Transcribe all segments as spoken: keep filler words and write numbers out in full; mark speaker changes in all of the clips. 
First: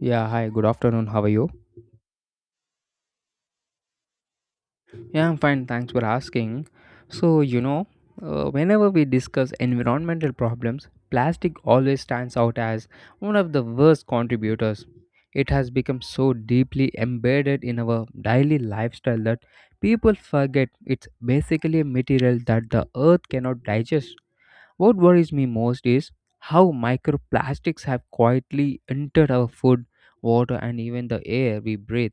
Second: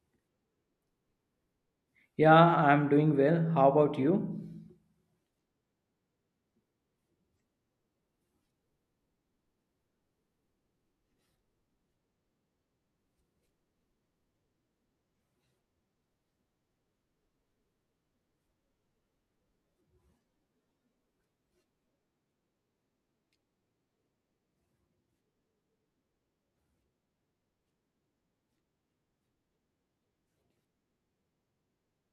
Speaker 1: Yeah, hi, good afternoon. How are you?
Speaker 2: Yeah, I'm doing well. How about you?
Speaker 1: Yeah, I'm fine. Thanks for asking. So, you know, uh, Whenever we discuss environmental problems, plastic always stands out as one of the worst contributors. It has become so deeply embedded in our daily lifestyle that people forget it's basically a material that the earth cannot digest. What worries me most is how microplastics have quietly entered our food, water, and even the air we breathe.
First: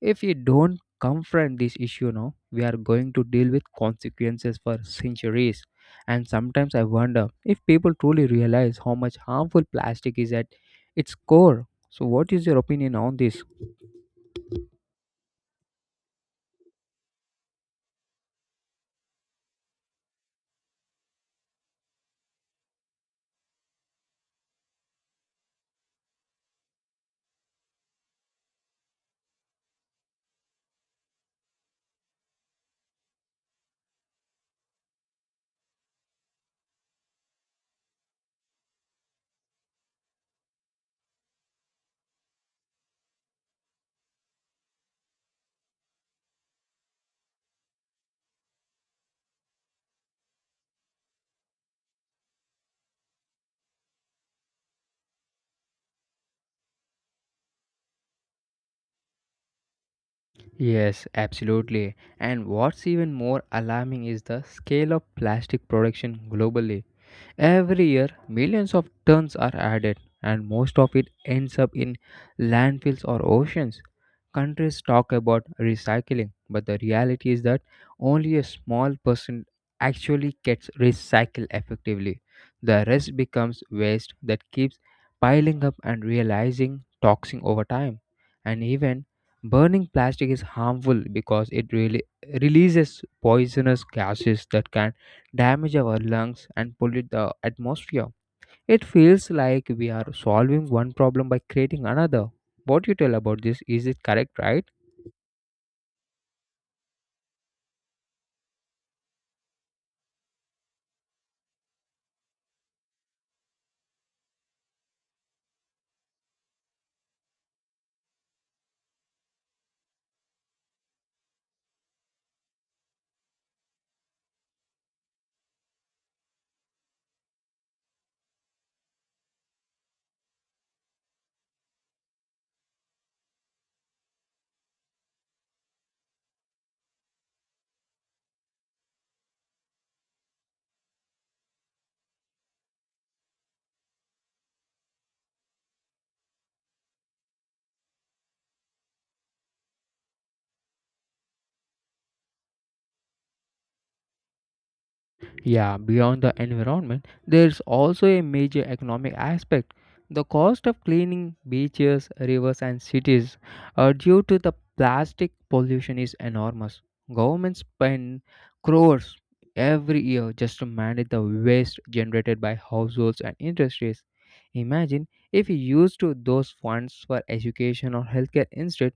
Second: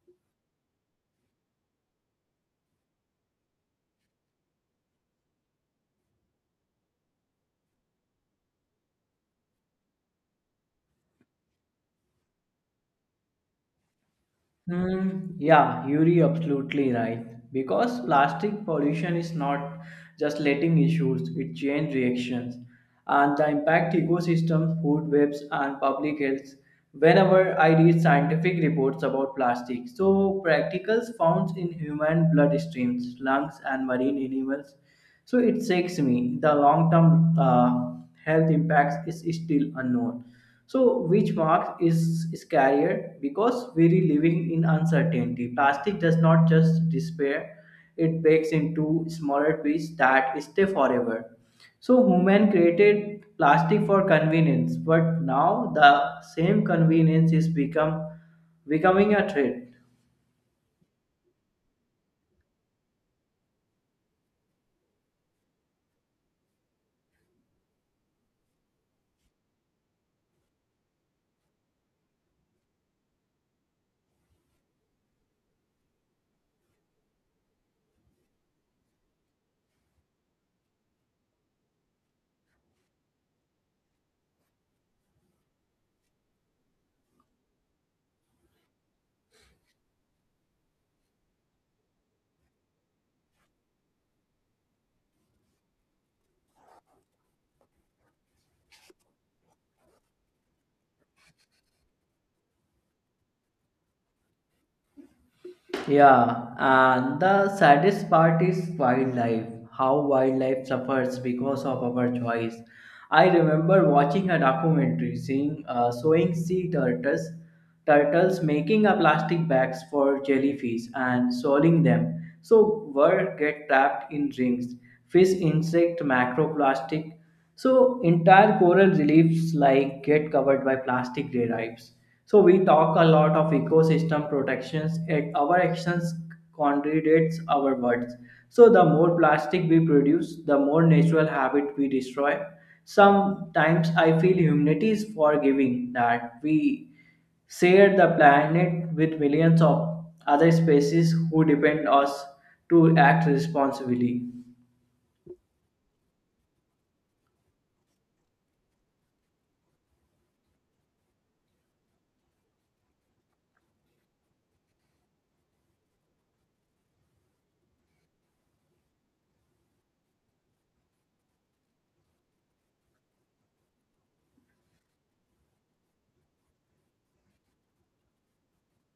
Speaker 1: If we don't confront this issue now, we are going to deal with consequences for centuries. And sometimes I wonder if people truly realize how much harmful plastic is at its core. So, what is your opinion on this?
Speaker 2: Hmm, yeah, you're absolutely right. Because plastic pollution is not just letting issues, it chain reactions and the impact ecosystems, food webs and public health. Whenever I read scientific reports about plastic, so practicals found in human bloodstreams, lungs and marine animals, so it shakes me. The long term uh, health impacts is still unknown. So which mark is scarier because we're living in uncertainty. Plastic does not just disappear; it breaks into smaller pieces that stay forever. So human created plastic for convenience, but now the same convenience is become becoming a threat.
Speaker 1: Yes, absolutely. And what's even more alarming is the scale of plastic production globally. Every year, millions of tons are added, and most of it ends up in landfills or oceans. Countries talk about recycling, but the reality is that only a small percent actually gets recycled effectively. The rest becomes waste that keeps piling up and realizing toxic over time. And even burning plastic is harmful because it really releases poisonous gases that can damage our lungs and pollute the atmosphere. It feels like we are solving one problem by creating another. What you tell about this, is it correct, right?
Speaker 2: Yeah, and the saddest part is wildlife, how wildlife suffers because of our choice. I remember watching a documentary seeing, uh, showing sea turtles, turtles making a plastic bags for jellyfish and swallowing them. So birds get trapped in rings, fish insect macroplastic. So entire coral reliefs like get covered by plastic derivatives. So we talk a lot of ecosystem protections, yet our actions contradicts our words. So the more plastic we produce, the more natural habit we destroy. Sometimes I feel humanity is forgiving that we share the planet with millions of other species who depend us to act responsibly.
Speaker 1: Yeah, beyond the environment, there's also a major economic aspect. The cost of cleaning beaches, rivers, and cities uh, due to the plastic pollution is enormous. Governments spend crores every year just to manage the waste generated by households and industries. Imagine if we used to those funds for education or healthcare instead,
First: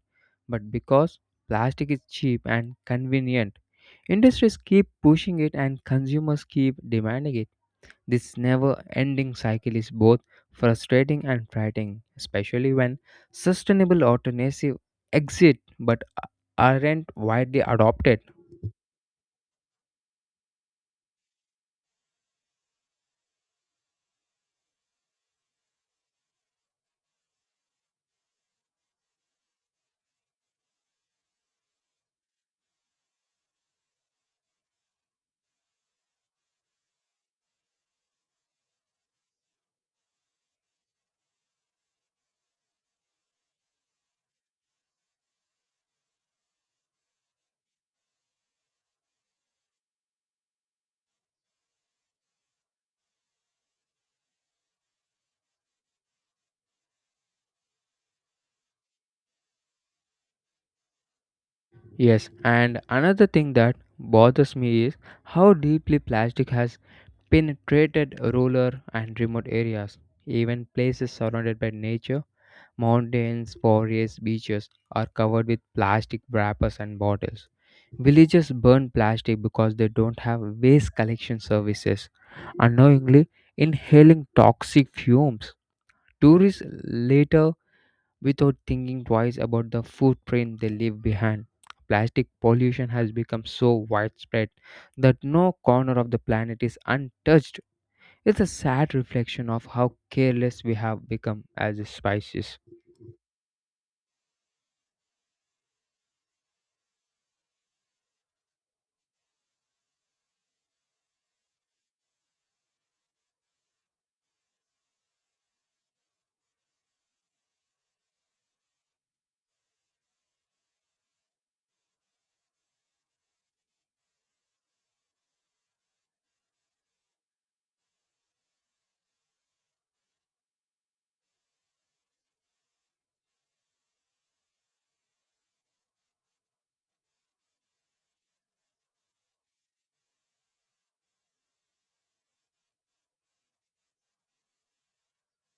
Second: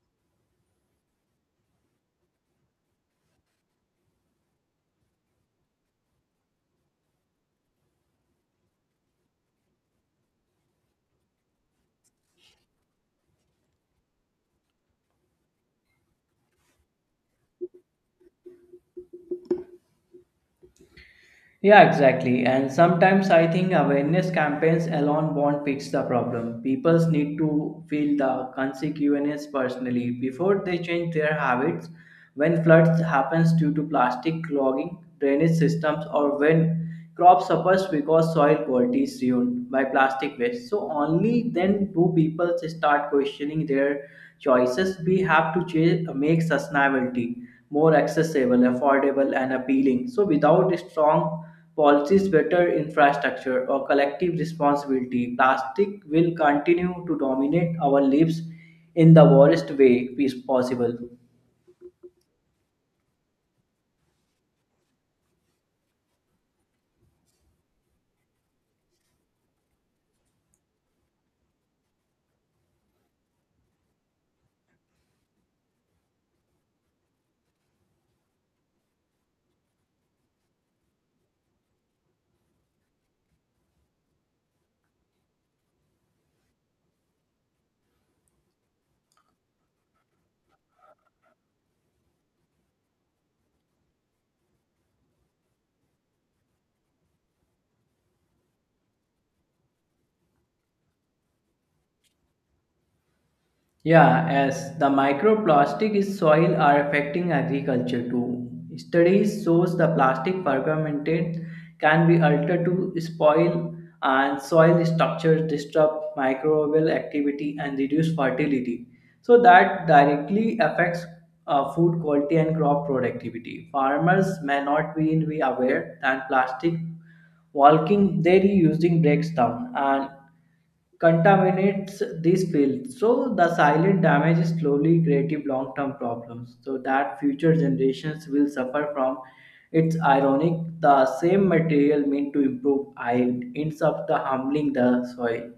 Speaker 1: but because plastic is cheap and convenient, industries keep pushing it and consumers keep demanding it. This never ending cycle is both frustrating and frightening, especially when sustainable alternatives exist but aren't widely adopted.
Speaker 2: Yeah, exactly. And sometimes I think awareness campaigns alone won't fix the problem. People need to feel the consequences personally before they change their habits. When floods happens due to plastic clogging, drainage systems, or when crop suffers because soil quality is ruined by plastic waste. So only then do people start questioning their choices. We have to change, make sustainability more accessible, affordable, and appealing. So without strong policies, better infrastructure, or collective responsibility, plastic will continue to dominate our lives in the worst way possible.
Speaker 1: Yes, and another thing that bothers me is how deeply plastic has penetrated rural and remote areas, even places surrounded by nature. Mountains, forests, beaches are covered with plastic wrappers and bottles. Villages burn plastic because they don't have waste collection services, unknowingly inhaling toxic fumes. Tourists later, without thinking twice about the footprint they leave behind. Plastic pollution has become so widespread that no corner of the planet is untouched. It's a sad reflection of how careless we have become as a species.
Speaker 2: Yeah, as the microplastic in soil are affecting agriculture too. Studies shows the plastic fragmented can be altered to spoil and soil structures disrupt microbial activity and reduce fertility. So that directly affects uh, food quality and crop productivity. Farmers may not be, be aware that plastic walking they're using breaks down and contaminates these fields. So the silent damage is slowly creative long-term problems. So that future generations will suffer from. It's ironic the same material meant to improve yield ends up the humbling the soil.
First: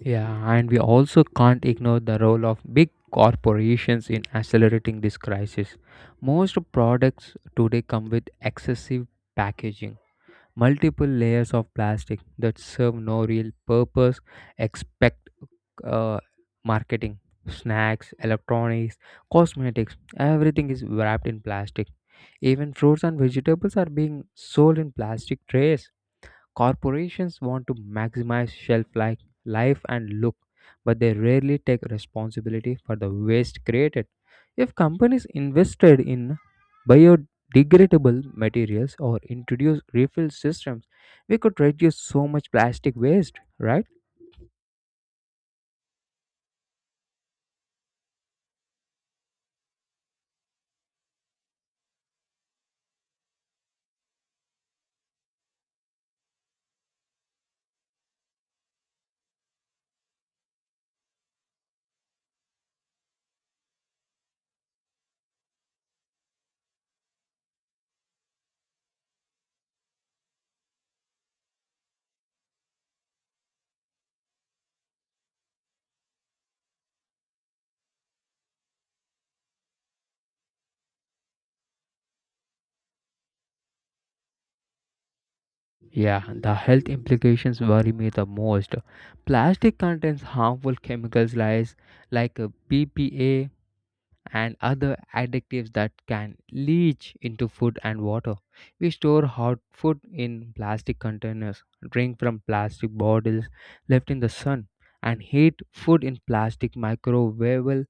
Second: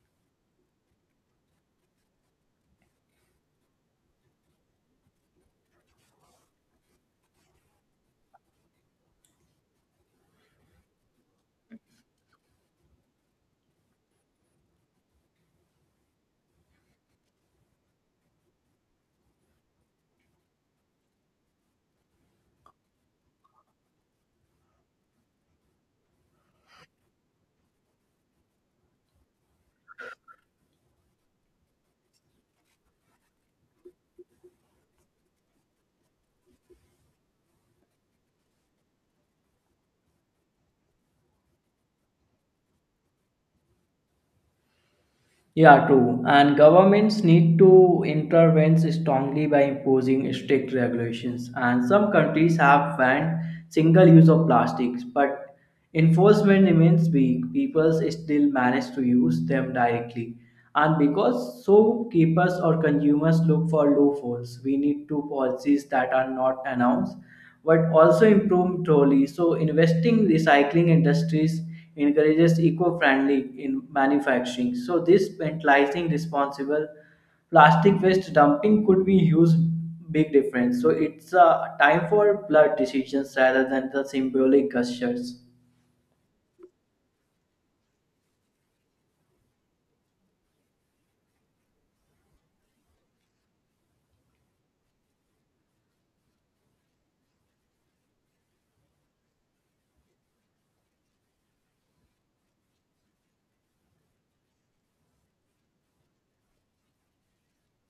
Speaker 1: Yeah, and we also can't ignore the role of big corporations in accelerating this crisis. Most products today come with excessive packaging, multiple layers of plastic that serve no real purpose, expect uh, marketing, snacks, electronics, cosmetics, everything is wrapped in plastic. Even fruits and vegetables are being sold in plastic trays. Corporations want to maximize shelf life, life and look, but they rarely take responsibility for the waste created. If companies invested in biodegradable materials or introduced refill systems, we could reduce so much plastic waste, right?
Speaker 2: Yeah, true. And governments need to intervene strongly by imposing strict regulations. And some countries have banned single use of plastics, but enforcement remains weak. People still manage to use them directly. And because shopkeepers or consumers look for loopholes, we need to policies that are not announced but also improve trolley. So investing recycling industries encourages eco-friendly in manufacturing. So this penalizing responsible plastic waste dumping could be huge big difference. So it's a time for blood decisions rather than the symbolic gestures.
Speaker 1: Yeah, the health implications worry me the most. Plastic contains harmful chemicals like, like uh, B P A and other additives that can leach into food and water. We store hot food in plastic containers, drink from plastic bottles left in the sun, and heat food in plastic microwavable,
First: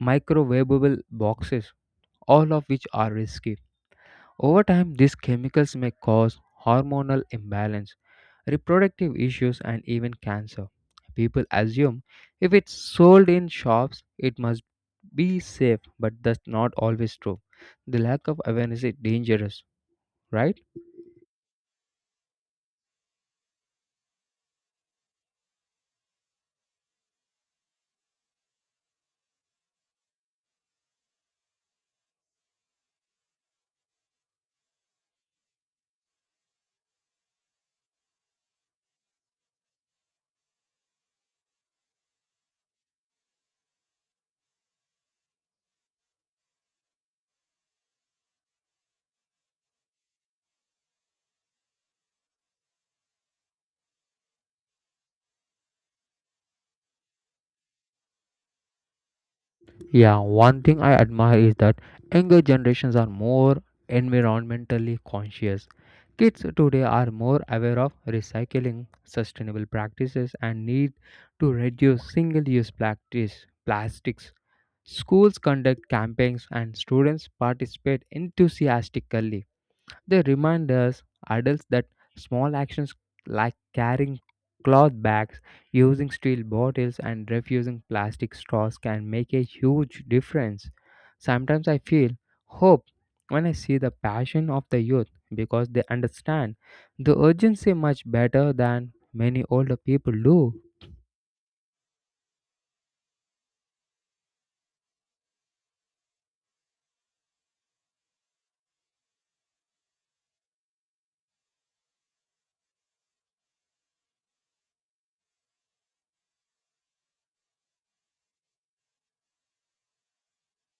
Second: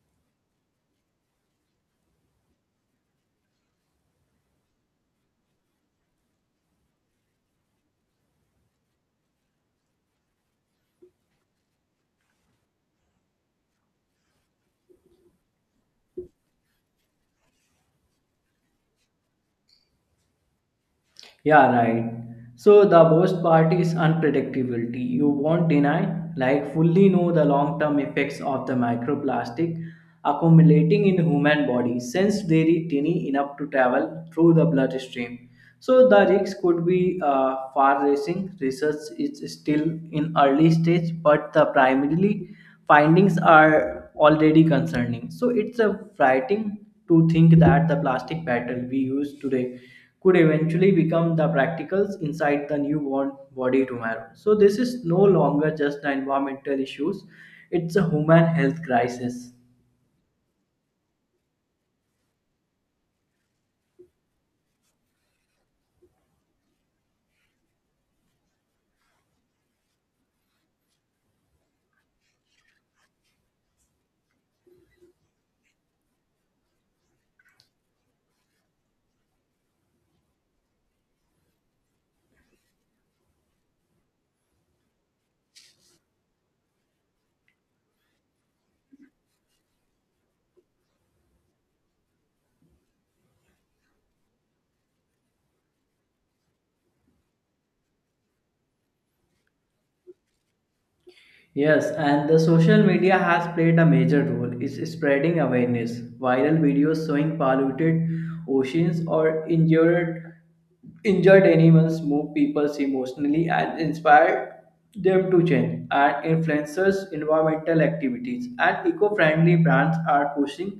Speaker 1: microwavable boxes, all of which are risky. Over time, these chemicals may cause hormonal imbalance, reproductive issues, and even cancer. People assume if it's sold in shops, it must be safe, but that's not always true. The lack of awareness is dangerous, right?
Speaker 2: Yeah, right. So the worst part is unpredictability. You won't deny, like fully know the long-term effects of the microplastic accumulating in human body since they are tiny enough to travel through the bloodstream. So the risks could be uh, far-reaching. Research is still in early stage, but the primarily findings are already concerning. So it's a frightening to think that the plastic bottle we use today could eventually become the practicals inside the newborn body tomorrow. So this is no longer just the environmental issues, it's a human health crisis.
Speaker 1: Yeah, one thing I admire is that younger generations are more environmentally conscious. Kids today are more aware of recycling, sustainable practices, and need to reduce single use plastics. plastics. Schools conduct campaigns and students participate enthusiastically. They remind us adults that small actions like carrying cloth bags, using steel bottles, and refusing plastic straws can make a huge difference. Sometimes I feel hope when I see the passion of the youth because they understand the urgency much better than many older people do.
Speaker 2: Yes, and the social media has played a major role. It's spreading awareness. Viral videos showing polluted oceans or injured injured animals move people emotionally and inspire them to change. And influencers, environmental activities, and eco-friendly brands are pushing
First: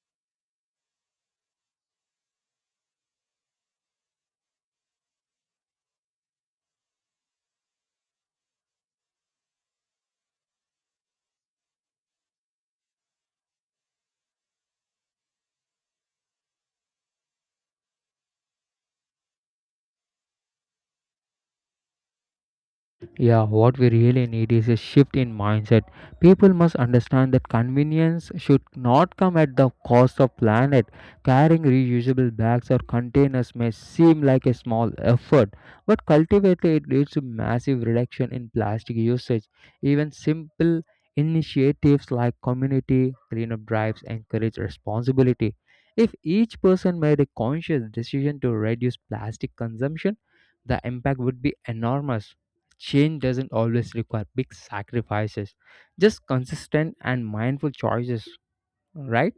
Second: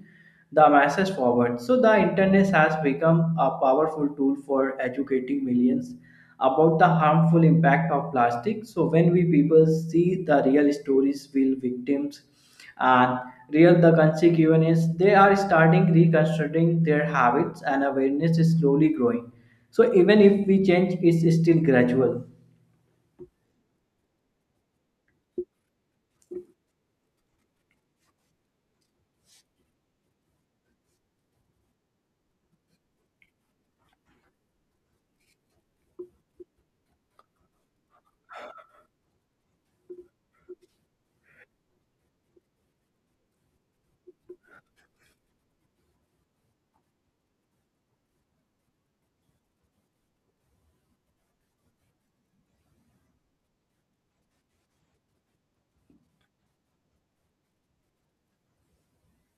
Speaker 2: the masses forward. So the internet has become a powerful tool for educating millions about the harmful impact of plastic. So when we people see the real stories, real victims, and real the consequences, they are starting reconstructing their habits, and awareness is slowly growing. So even if we change, it's still gradual.
Speaker 1: Yeah, what we really need is a shift in mindset. People must understand that convenience should not come at the cost of planet. Carrying reusable bags or containers may seem like a small effort, but cultivated it leads to massive reduction in plastic usage. Even simple initiatives like community cleanup drives encourage responsibility. If each person made a conscious decision to reduce plastic consumption, the impact would be enormous. Change doesn't always require big sacrifices, just consistent and mindful choices, right?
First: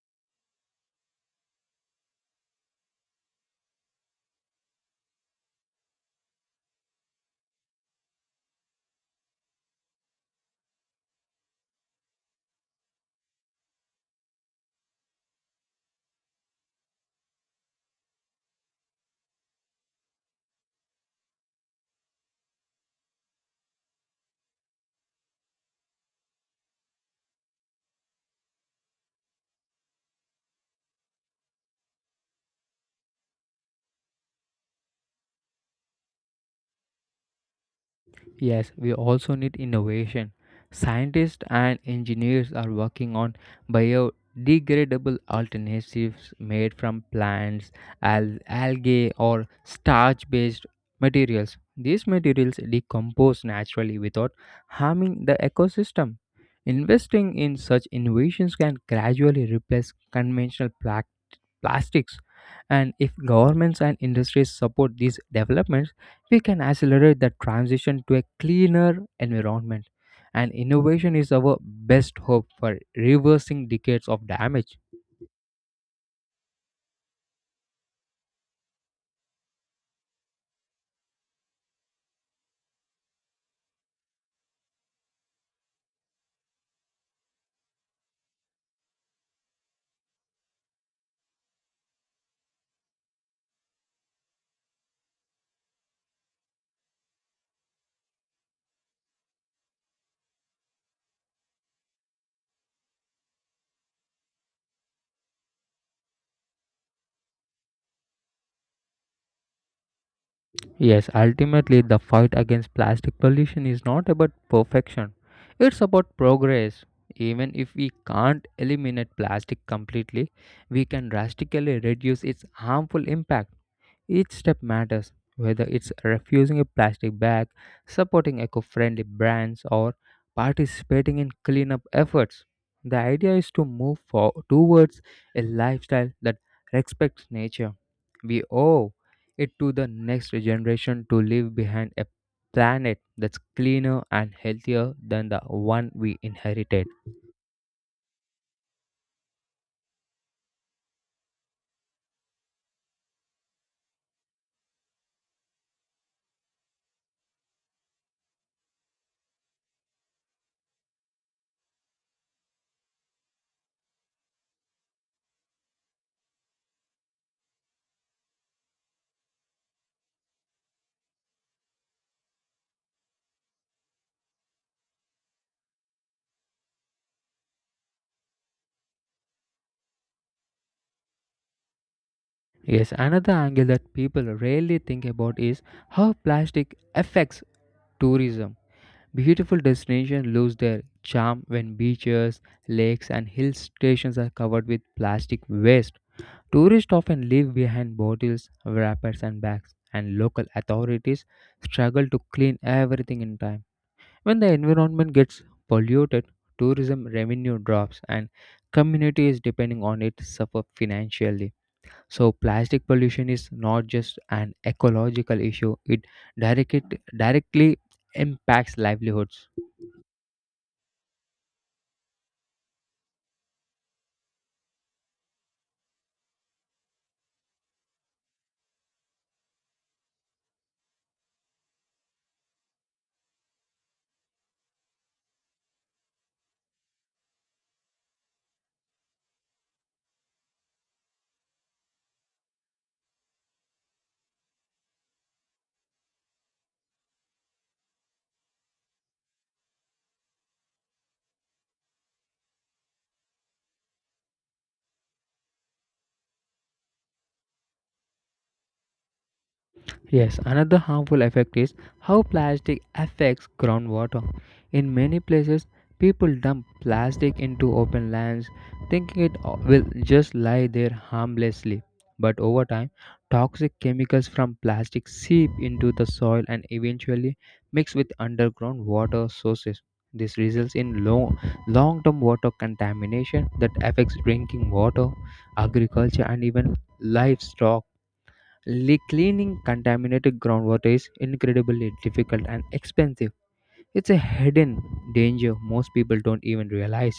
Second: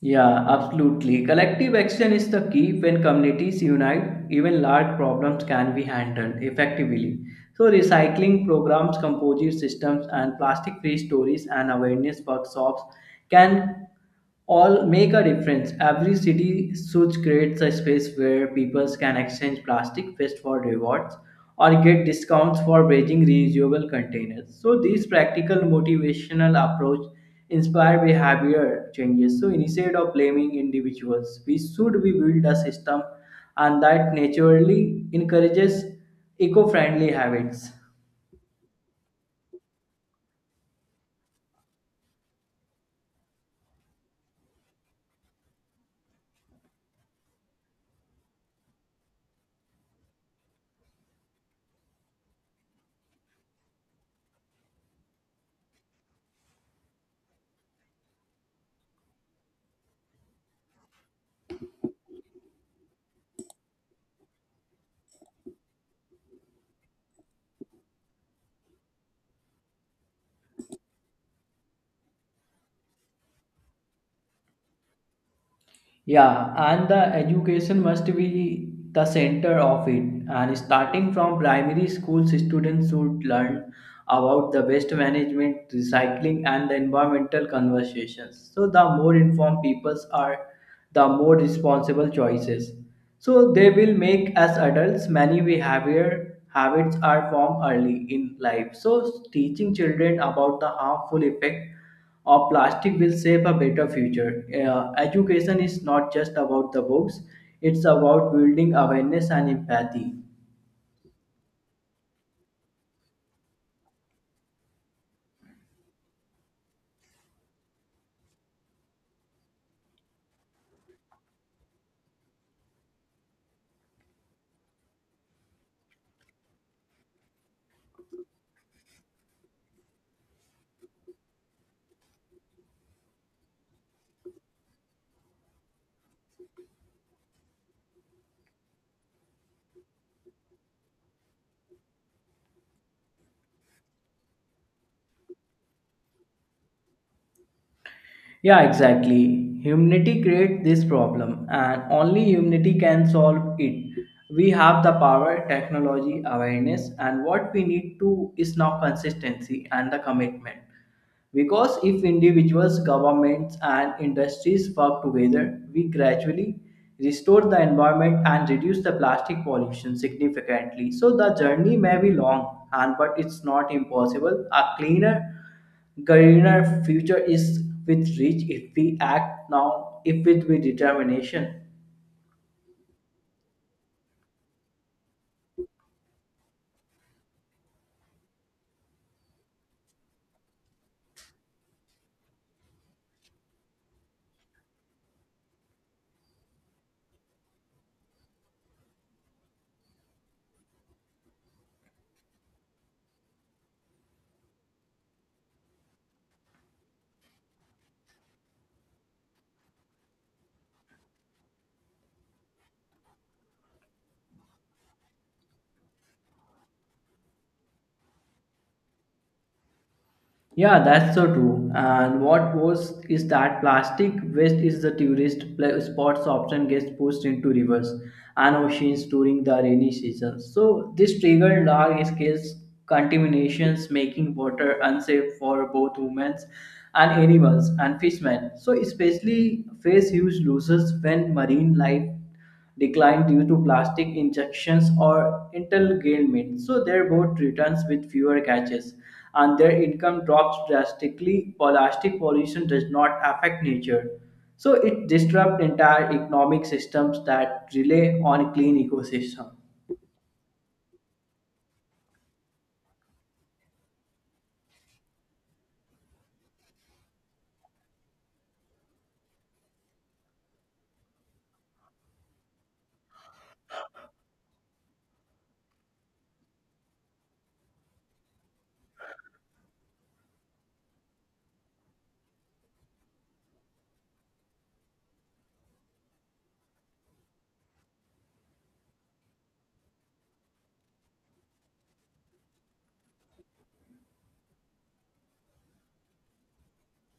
Speaker 2: Yeah, absolutely. Collective action is the key. When communities unite, even large problems can be handled effectively. So, recycling programs, composite systems, and plastic free stories and awareness workshops can all make a difference. Every city should create a space where people can exchange plastic waste for rewards or get discounts for bringing reusable containers. So, this practical motivational approach inspire behavior changes. So instead of blaming individuals, we should be build a system and that naturally encourages eco-friendly habits.
Speaker 1: Yes, we also need innovation. Scientists and engineers are working on biodegradable alternatives made from plants, al- algae, or starch based materials. These materials decompose naturally without harming the ecosystem. Investing in such innovations can gradually replace conventional pla- plastics. And if governments and industries support these developments, we can accelerate the transition to a cleaner environment. And innovation is our best hope for reversing decades of damage.
Speaker 2: Yeah, and the education must be the center of it. And starting from primary schools, students should learn about the waste management, recycling, and the environmental conversations. So, the more informed peoples are, the more responsible choices. So, they will make as adults many behavior habits are formed early in life. So, teaching children about the harmful effect or plastic will save a better future. Uh, education is not just about the books, it's about building awareness and empathy.
Speaker 1: Yes, ultimately, the fight against plastic pollution is not about perfection, it's about progress. Even if we can't eliminate plastic completely, we can drastically reduce its harmful impact. Each step matters, whether it's refusing a plastic bag, supporting eco friendly brands, or participating in cleanup efforts. The idea is to move for, towards a lifestyle that respects nature. We owe it to the next generation to leave behind a planet that's cleaner and healthier than the one we inherited.
Speaker 2: Yeah, exactly. Humanity creates this problem, and only humanity can solve it. We have the power, technology, awareness, and what we need to is now consistency and the commitment. Because if individuals, governments, and industries work together, we gradually restore the environment and reduce the plastic pollution significantly. So the journey may be long, and but it's not impossible. A cleaner Gariner future is with reach if we act now if with with determination.
Speaker 1: Yes, another angle that people rarely think about is how plastic affects tourism. Beautiful destinations lose their charm when beaches, lakes, and hill stations are covered with plastic waste. Tourists often leave behind bottles, wrappers, and bags, and local authorities struggle to clean everything in time. When the environment gets polluted, tourism revenue drops, and communities depending on it suffer financially. So, plastic pollution is not just an ecological issue; it direct, directly impacts livelihoods.
Speaker 2: Yeah, that's so true. And what was is that plastic waste is the tourist pla- spots often gets pushed into rivers and oceans during the rainy season. So this triggered large scale contaminations, making water unsafe for both humans and animals and fishermen. So especially face huge losses when marine life declined due to plastic injections or entanglement. So their boat returns with fewer catches and their income drops drastically. Plastic pollution does not affect nature. So it disrupts entire economic systems that rely on clean ecosystem.
Speaker 1: Yes, another harmful effect is how plastic affects groundwater. In many places, people dump plastic into open lands thinking it o- will just lie there harmlessly. But over time, toxic chemicals from plastic seep into the soil and eventually mix with underground water sources. This results in long term water contamination that affects drinking water, agriculture, and even livestock. Le- Cleaning contaminated groundwater is incredibly difficult and expensive. It's a hidden danger most people don't even realize.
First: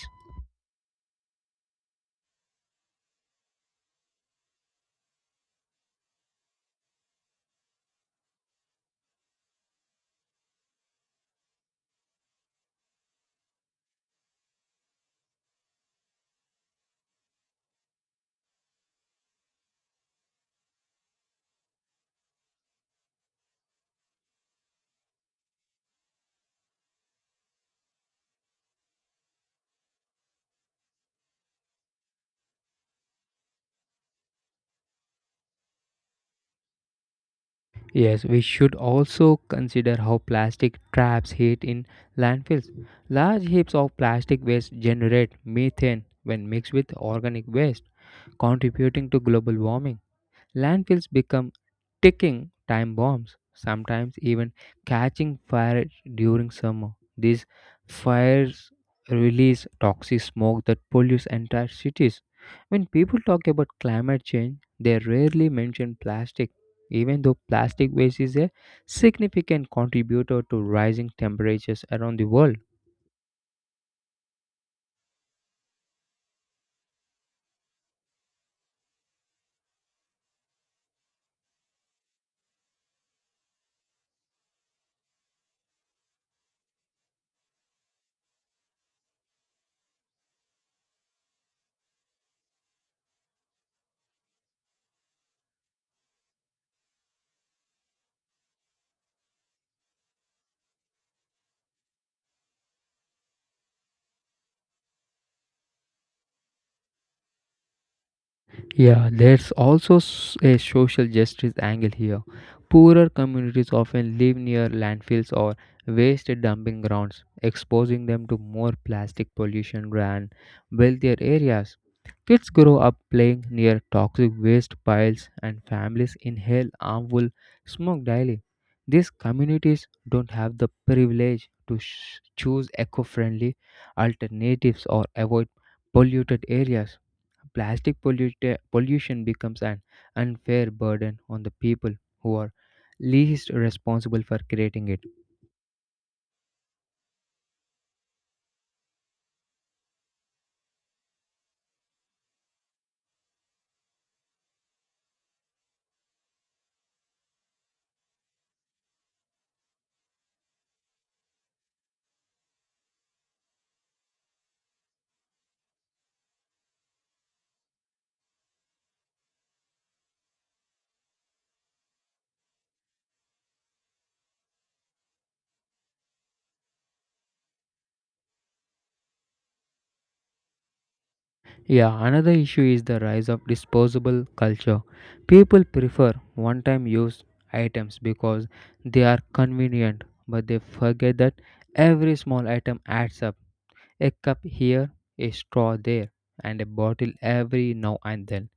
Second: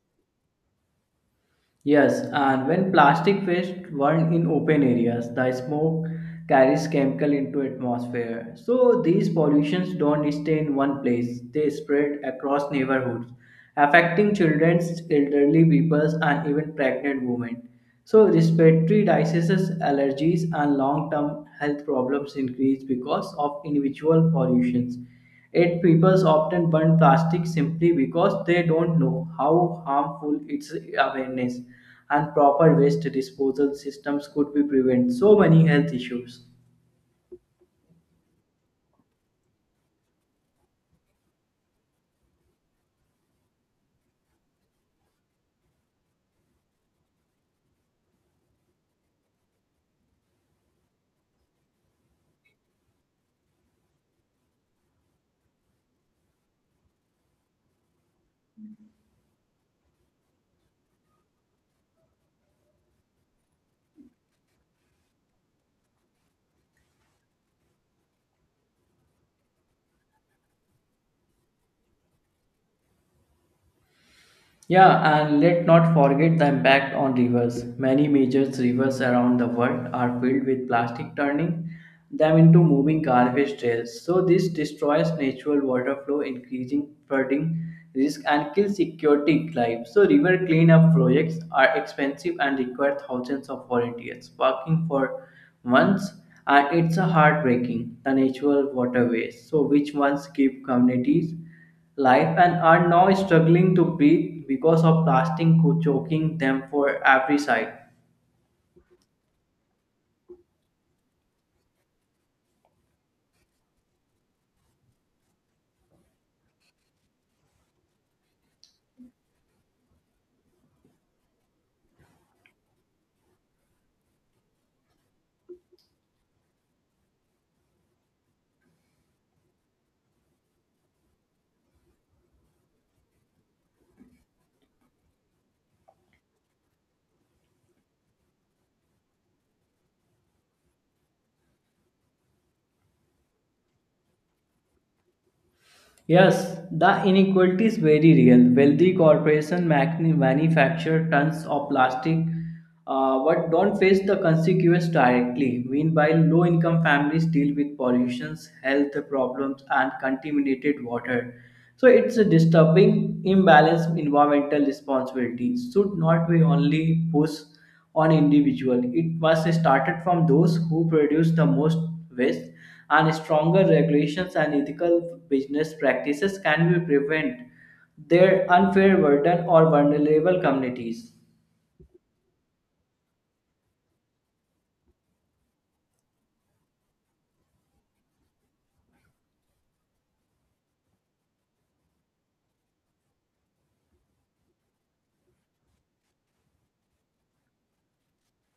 Speaker 2: Yes, and when plastic waste burn in open areas, the smoke carries chemical into atmosphere. So these pollutions don't stay in one place; they spread across neighborhoods, affecting children, elderly peoples, and even pregnant women. So respiratory diseases, allergies, and long-term health problems increase because of individual pollutions. Yet people often burn plastic simply because they don't know how harmful its awareness and proper waste disposal systems could be prevent so many health issues.
Speaker 1: Yes, we should also consider how plastic traps heat in landfills. Large heaps of plastic waste generate methane when mixed with organic waste, contributing to global warming. Landfills become ticking time bombs, sometimes even catching fire during summer. These fires release toxic smoke that pollutes entire cities. When people talk about climate change, they rarely mention plastic, even though plastic waste is a significant contributor to rising temperatures around the world.
Speaker 2: Yeah, and let not forget the impact on rivers. Many major rivers around the world are filled with plastic, turning them into moving garbage trails. So, this destroys natural water flow, increasing flooding risk, and kills aquatic life. So, river cleanup projects are expensive and require thousands of volunteers working for months, and it's a heartbreaking. The natural waterways, so which once keep communities life and are now struggling to breathe because of plastic choking them for every side.
Speaker 1: Yeah, there's also s- a social justice angle here. Poorer communities often live near landfills or waste dumping grounds, exposing them to more plastic pollution than wealthier areas. Kids grow up playing near toxic waste piles, and families inhale harmful smoke daily. These communities don't have the privilege to sh- choose eco friendly alternatives or avoid polluted areas. Plastic polluta- pollution becomes an unfair burden on the people who are least responsible for creating it.
Speaker 2: Yes, the inequality is very real. Wealthy corporation machni- manufacture tons of plastic uh, but don't face the consequences directly. Meanwhile, low income families deal with pollutions, health problems, and contaminated water. So it's a disturbing imbalance. Environmental responsibility should not be only push on individual. It was started from those who produce the most waste and stronger regulations and ethical business practices can be prevent their unfair burden or vulnerable communities.
Speaker 1: Yeah, another issue is the rise of disposable culture. People prefer one time use items because they are convenient, but they forget that every small item adds up. A cup here, a straw there, and a bottle every now and then.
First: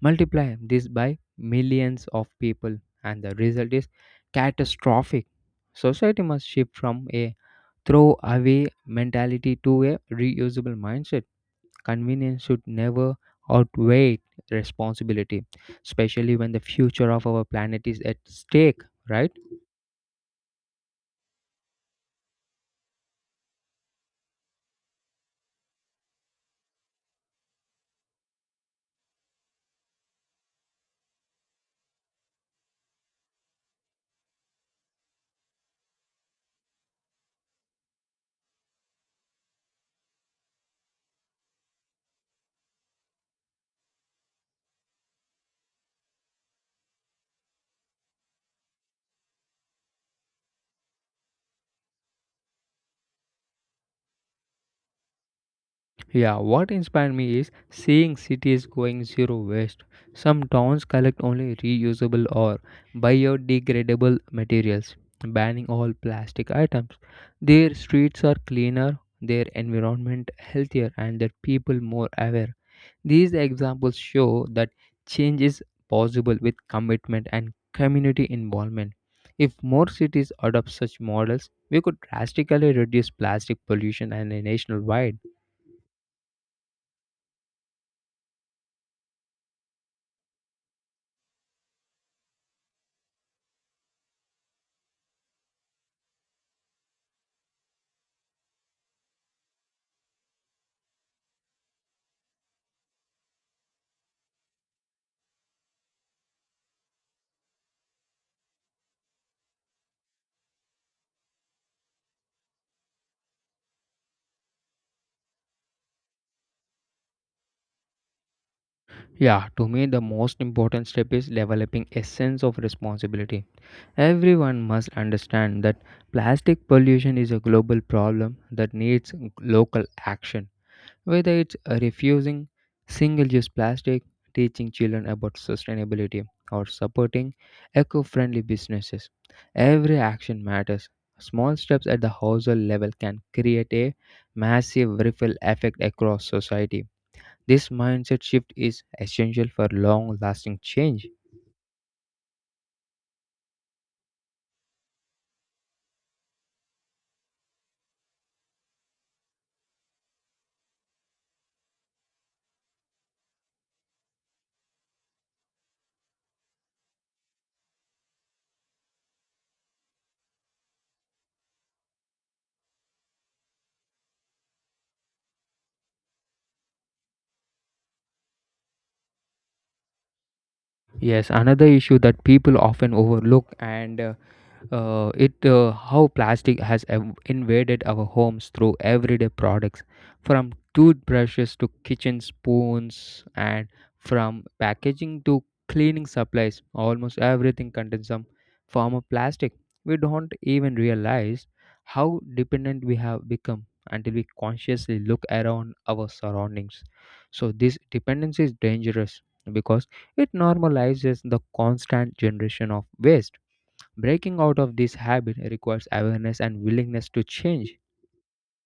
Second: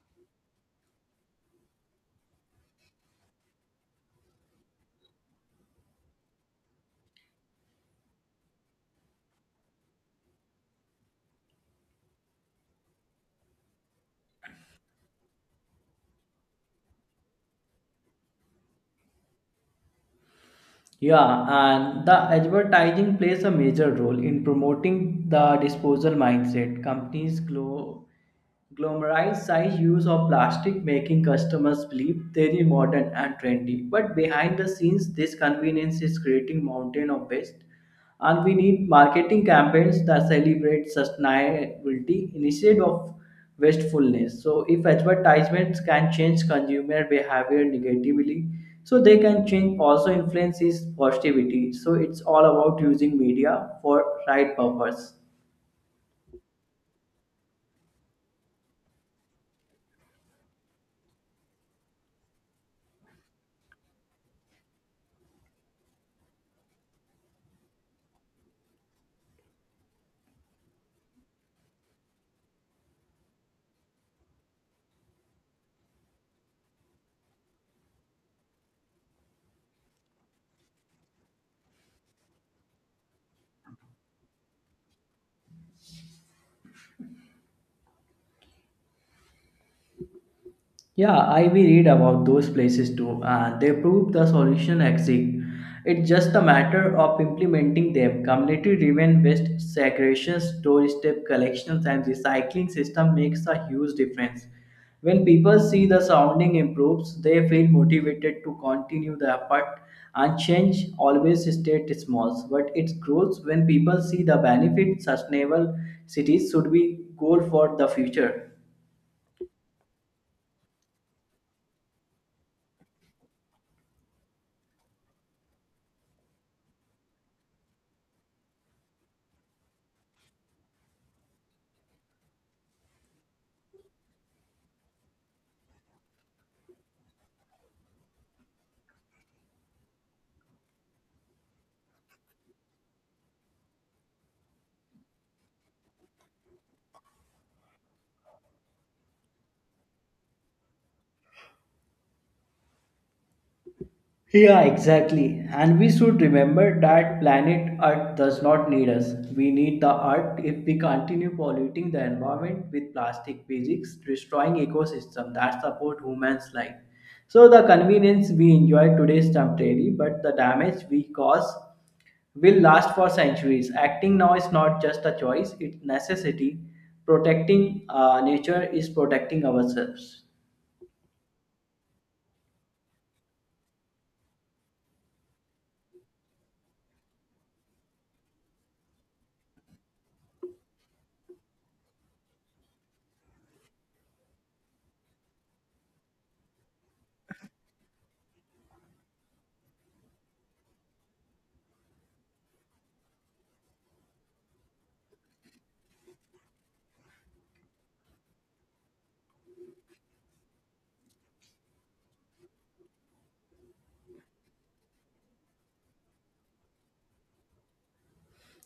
Speaker 1: Multiply this by millions of people, and the result is catastrophic. Society must shift from a throwaway mentality to a reusable mindset. Convenience should never outweigh responsibility, especially when the future of our planet is at stake, right?
Speaker 2: Yeah, and the advertising plays a major role in promoting the disposal mindset. Companies grow glamorized use of plastic making customers believe they're modern and trendy. But behind the scenes, this convenience is creating mountain of waste. And we need marketing campaigns that celebrate sustainability instead of wastefulness. So if advertisements can change consumer behavior negatively, so they can change also influence is positivity. So it's all about using media for right purpose.
Speaker 1: Yeah, what inspired me is seeing cities going zero waste. Some towns collect only reusable or biodegradable materials, banning all plastic items. Their streets are cleaner, their environment healthier, and their people more aware. These examples show that change is possible with commitment and community involvement. If more cities adopt such models, we could drastically reduce plastic pollution and a nationwide.
Speaker 2: Yeah, I we read about those places too, and they prove the solution exists. It's just a matter of implementing them. Community-driven waste segregation, storage step collections, and recycling system makes a huge difference. When people see the surrounding improves, they feel motivated to continue the effort. And change always stays small, but it grows when people see the benefit. Sustainable cities should be goal for the future.
Speaker 1: Yeah, to me, the most important step is developing a sense of responsibility. Everyone must understand that plastic pollution is a global problem that needs local action. Whether it's refusing single use plastic, teaching children about sustainability, or supporting eco friendly businesses, every action matters. Small steps at the household level can create a massive ripple effect across society. This mindset shift is essential for long lasting change.
Speaker 2: Yeah, exactly. And we should remember that planet Earth does not need us. We need the Earth if we continue polluting the environment with plastic physics, destroying ecosystem that support humans' life. So the convenience we enjoy today is temporary, but the damage we cause will last for centuries. Acting now is not just a choice, it's necessity. Protecting uh, nature is protecting ourselves.
Speaker 1: Yes, another issue that people often overlook and uh, uh, it uh, how plastic has ev- invaded our homes through everyday products, from toothbrushes to kitchen spoons and from packaging to cleaning supplies. Almost everything contains some form of plastic. We don't even realize how dependent we have become until we consciously look around our surroundings, so this dependency is dangerous because it normalizes the constant generation of waste. Breaking out of this habit requires awareness and willingness to change.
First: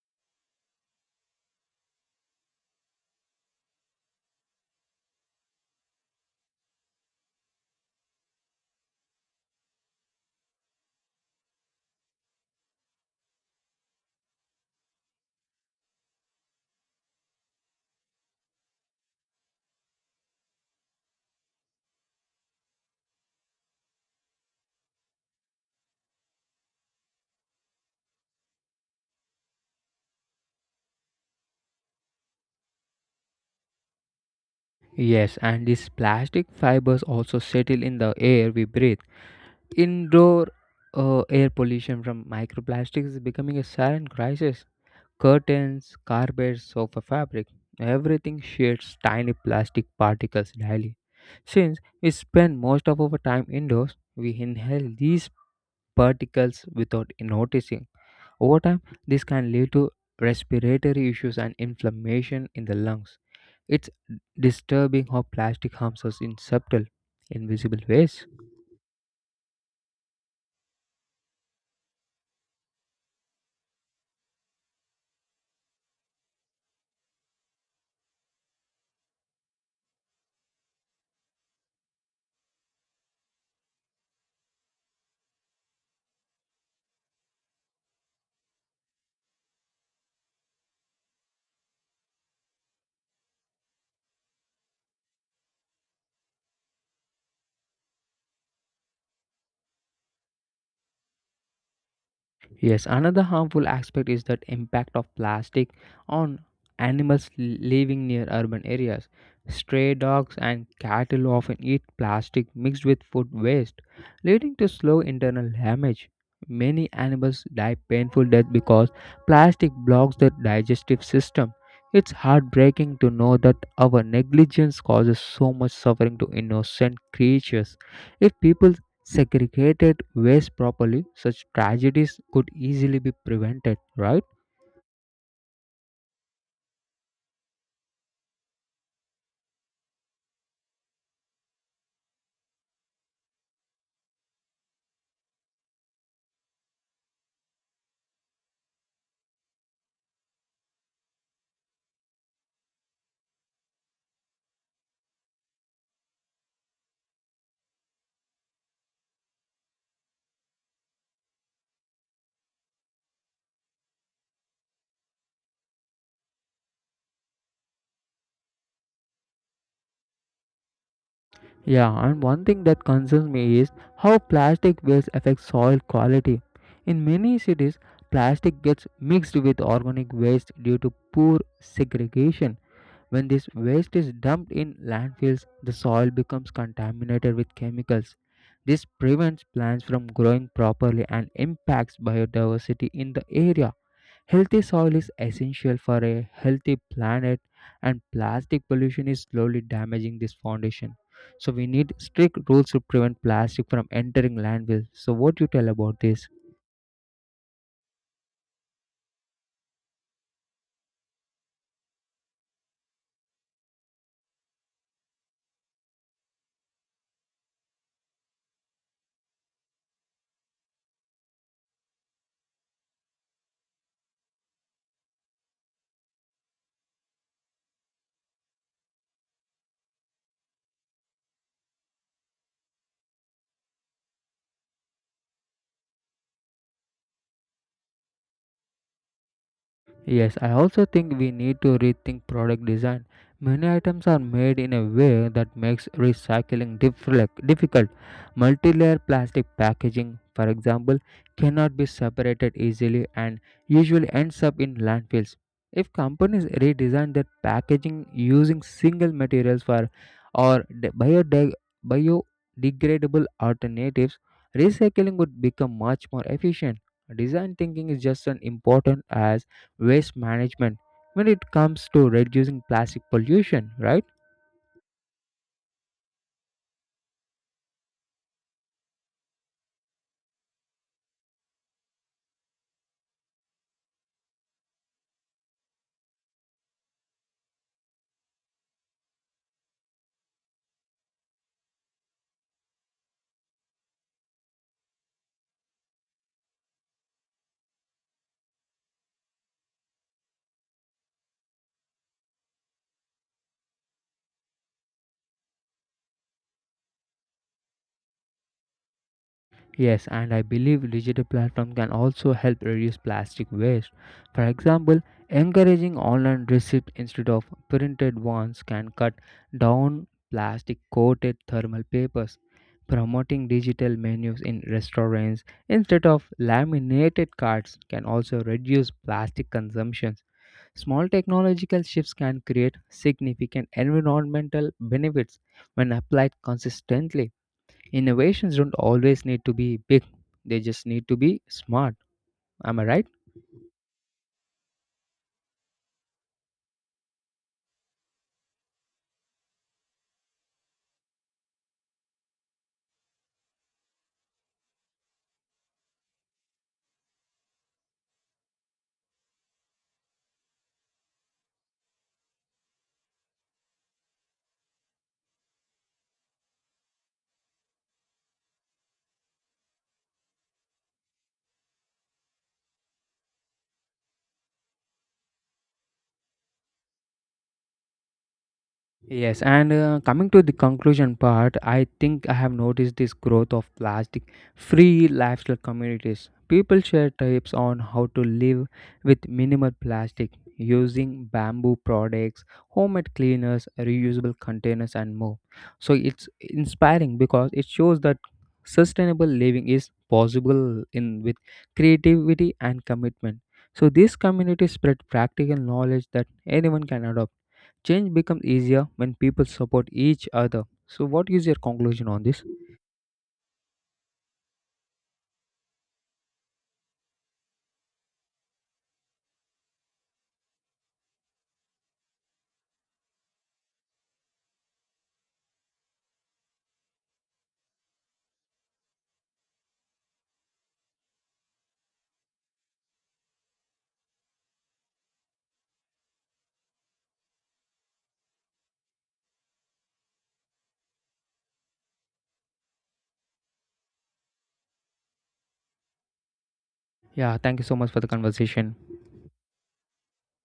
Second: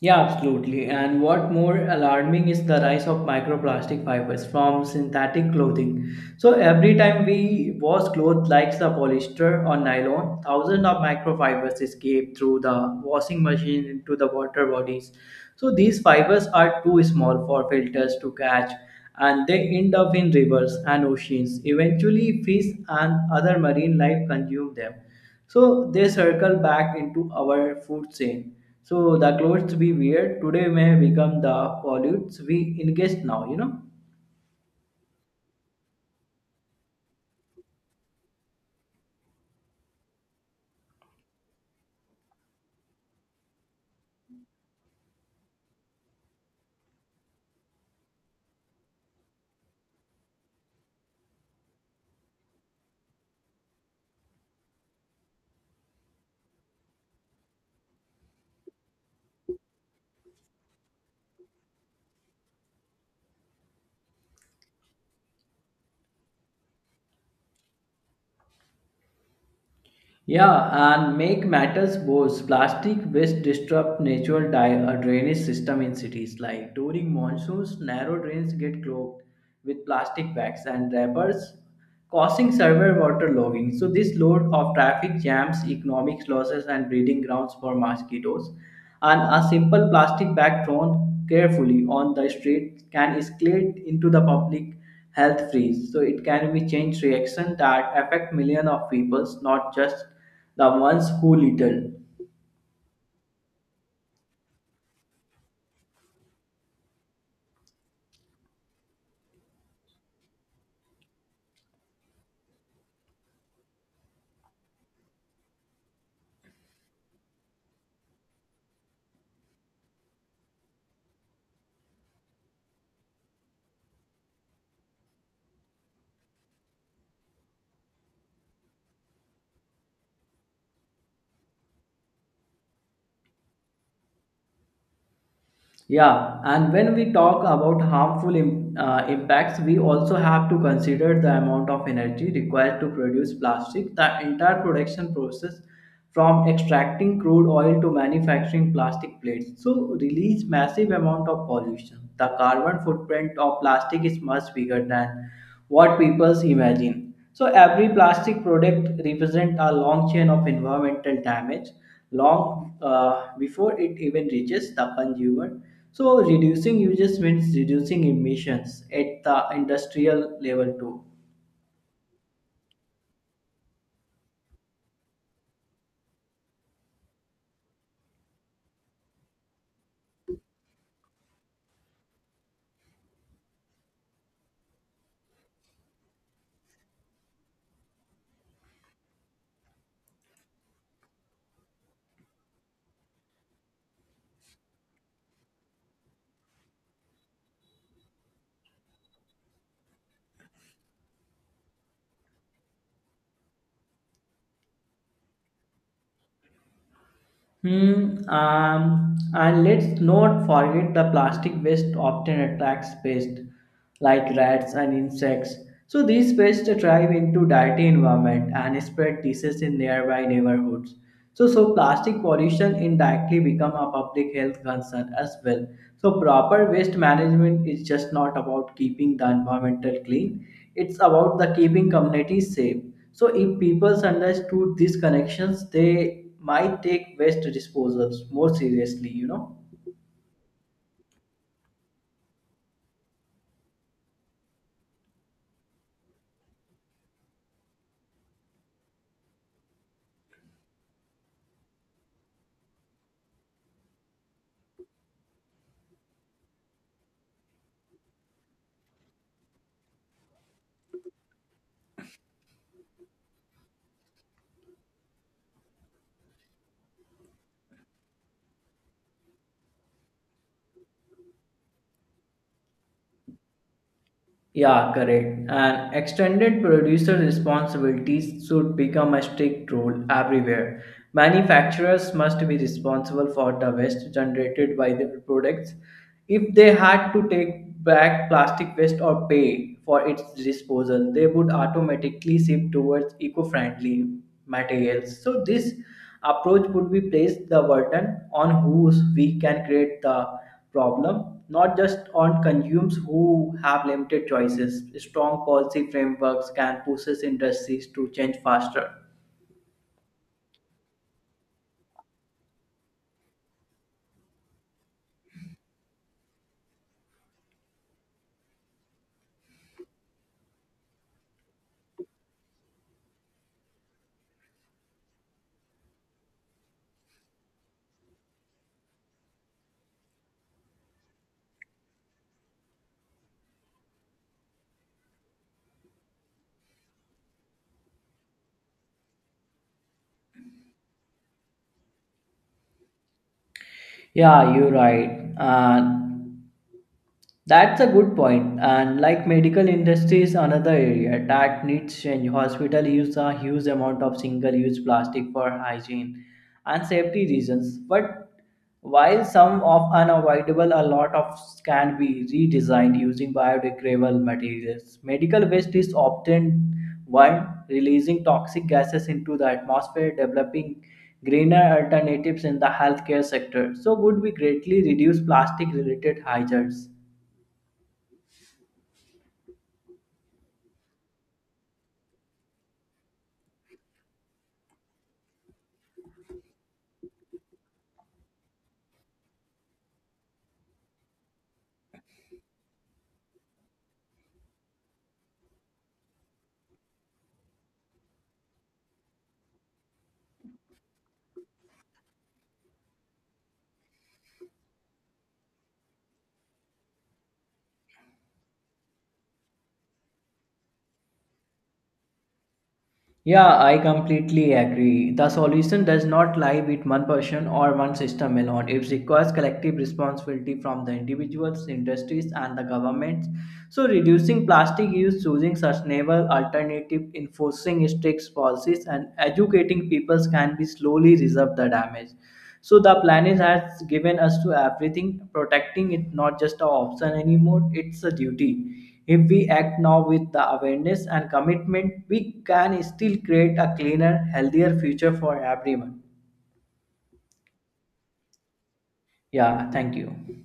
Speaker 2: Yeah, absolutely. And what more alarming is the rise of microplastic fibers from synthetic clothing. So every time we wash clothes like the polyester or nylon, thousands of microfibers escape through the washing machine into the water bodies. So these fibers are too small for filters to catch and they end up in rivers and oceans. Eventually, fish and other marine life consume them. So they circle back into our food chain. So the clothes we wear today may become the pollutes we ingest now, you know.
Speaker 1: Yes, and these plastic fibers also settle in the air we breathe. Indoor uh, air pollution from microplastics is becoming a silent crisis. Curtains, carpets, sofa fabric, everything sheds tiny plastic particles daily. Since we spend most of our time indoors, we inhale these particles without noticing. Over time, this can lead to respiratory issues and inflammation in the lungs. It's disturbing how plastic harms us in subtle, invisible ways.
Speaker 2: Yeah, and make matters worse. Plastic waste disrupt natural di- uh, drainage system in cities. Like during monsoons, narrow drains get clogged with plastic bags and wrappers causing severe waterlogging. So this load of traffic jams, economic losses, and breeding grounds for mosquitoes. And a simple plastic bag thrown carefully on the street can escalate into the public health freeze. So it can be change reaction that affect millions of people, not just the ones who little.
Speaker 1: Yes, another harmful aspect is that impact of plastic on animals li- living near urban areas. Stray dogs and cattle often eat plastic mixed with food waste, leading to slow internal damage. Many animals die painful death because plastic blocks the digestive system. It's heartbreaking to know that our negligence causes so much suffering to innocent creatures. If people segregated waste properly, such tragedies could easily be prevented, right?
Speaker 2: Yeah, and when we talk about harmful im- uh, impacts, we also have to consider the amount of energy required to produce plastic. The entire production process from extracting crude oil to manufacturing plastic plates so release massive amount of pollution the carbon footprint of plastic is much bigger than what people imagine. So every plastic product represents a long chain of environmental damage long uh, before it even reaches the consumer. So reducing uses means reducing emissions at the industrial level too.
Speaker 1: Yeah, and one thing that concerns me is how plastic waste affects soil quality. In many cities, plastic gets mixed with organic waste due to poor segregation. When this waste is dumped in landfills, the soil becomes contaminated with chemicals. This prevents plants from growing properly and impacts biodiversity in the area. Healthy soil is essential for a healthy planet, and plastic pollution is slowly damaging this foundation. So, we need strict rules to prevent plastic from entering landfills. So, what do you tell about this?
Speaker 2: Hmm. Um, and let's not forget the plastic waste often attracts pests like rats and insects. So these pests thrive into dirty environment and spread diseases in nearby neighborhoods. So, so plastic pollution indirectly become a public health concern as well. So proper waste management is just not about keeping the environmental clean. It's about the keeping communities safe. So if people understood these connections, they might take waste disposals more seriously, you know.
Speaker 1: Yes, I also think we need to rethink product design. Many items are made in a way that makes recycling difflec- difficult. Multi-layer plastic packaging, for example, cannot be separated easily and usually ends up in landfills. If companies redesign their packaging using single materials for or de- biodeg- biodegradable alternatives, recycling would become much more efficient. Design thinking is just as important as waste management when it comes to reducing plastic pollution, right?
Speaker 2: Yeah, correct. And extended producer responsibilities should become a strict rule everywhere. Manufacturers must be responsible for the waste generated by their products. If they had to take back plastic waste or pay for its disposal, they would automatically shift towards eco friendly materials. So, this approach would be placed the burden on whose we can create the problem, not just on consumers who have limited choices. Strong policy frameworks can push industries to change faster.
Speaker 1: Yes, and I believe digital platform can also help reduce plastic waste. For example, encouraging online receipts instead of printed ones can cut down plastic coated thermal papers. Promoting digital menus in restaurants instead of laminated cards can also reduce plastic consumption. Small technological shifts can create significant environmental benefits when applied consistently. Innovations don't always need to be big, they just need to be smart. Am I right?
Speaker 2: Yeah, you're right. And that's a good point. And like medical industry is another area that needs change. Hospital use a huge amount of single-use plastic for hygiene and safety reasons. But while some of unavoidable, a lot of can be redesigned using biodegradable materials. Medical waste is often one releasing toxic gases into the atmosphere, developing greener alternatives in the healthcare sector. So would we greatly reduce plastic-related hazards.
Speaker 1: Yes, and uh, coming to the conclusion part, I think I have noticed this growth of plastic free lifestyle communities. People share tips on how to live with minimal plastic using bamboo products, homemade cleaners, reusable containers, and more. So it's inspiring because it shows that sustainable living is possible in with creativity and commitment. So these communities spread practical knowledge that anyone can adopt. Change becomes easier when people support each other. So, what is your conclusion on this?
Speaker 2: Yeah, I completely agree. The solution does not lie with one person or one system alone. It requires collective responsibility from the individuals, industries, and the governments. So, reducing plastic use, choosing sustainable alternatives, enforcing strict policies, and educating peoples can be slowly resolve the damage. So the planet has given us to everything. Protecting it not just an option anymore; it's a duty. If we act now with the awareness and commitment, we can still create a cleaner, healthier future for everyone.
Speaker 1: Yeah, thank you so much for the conversation.
Speaker 2: Yeah, thank you.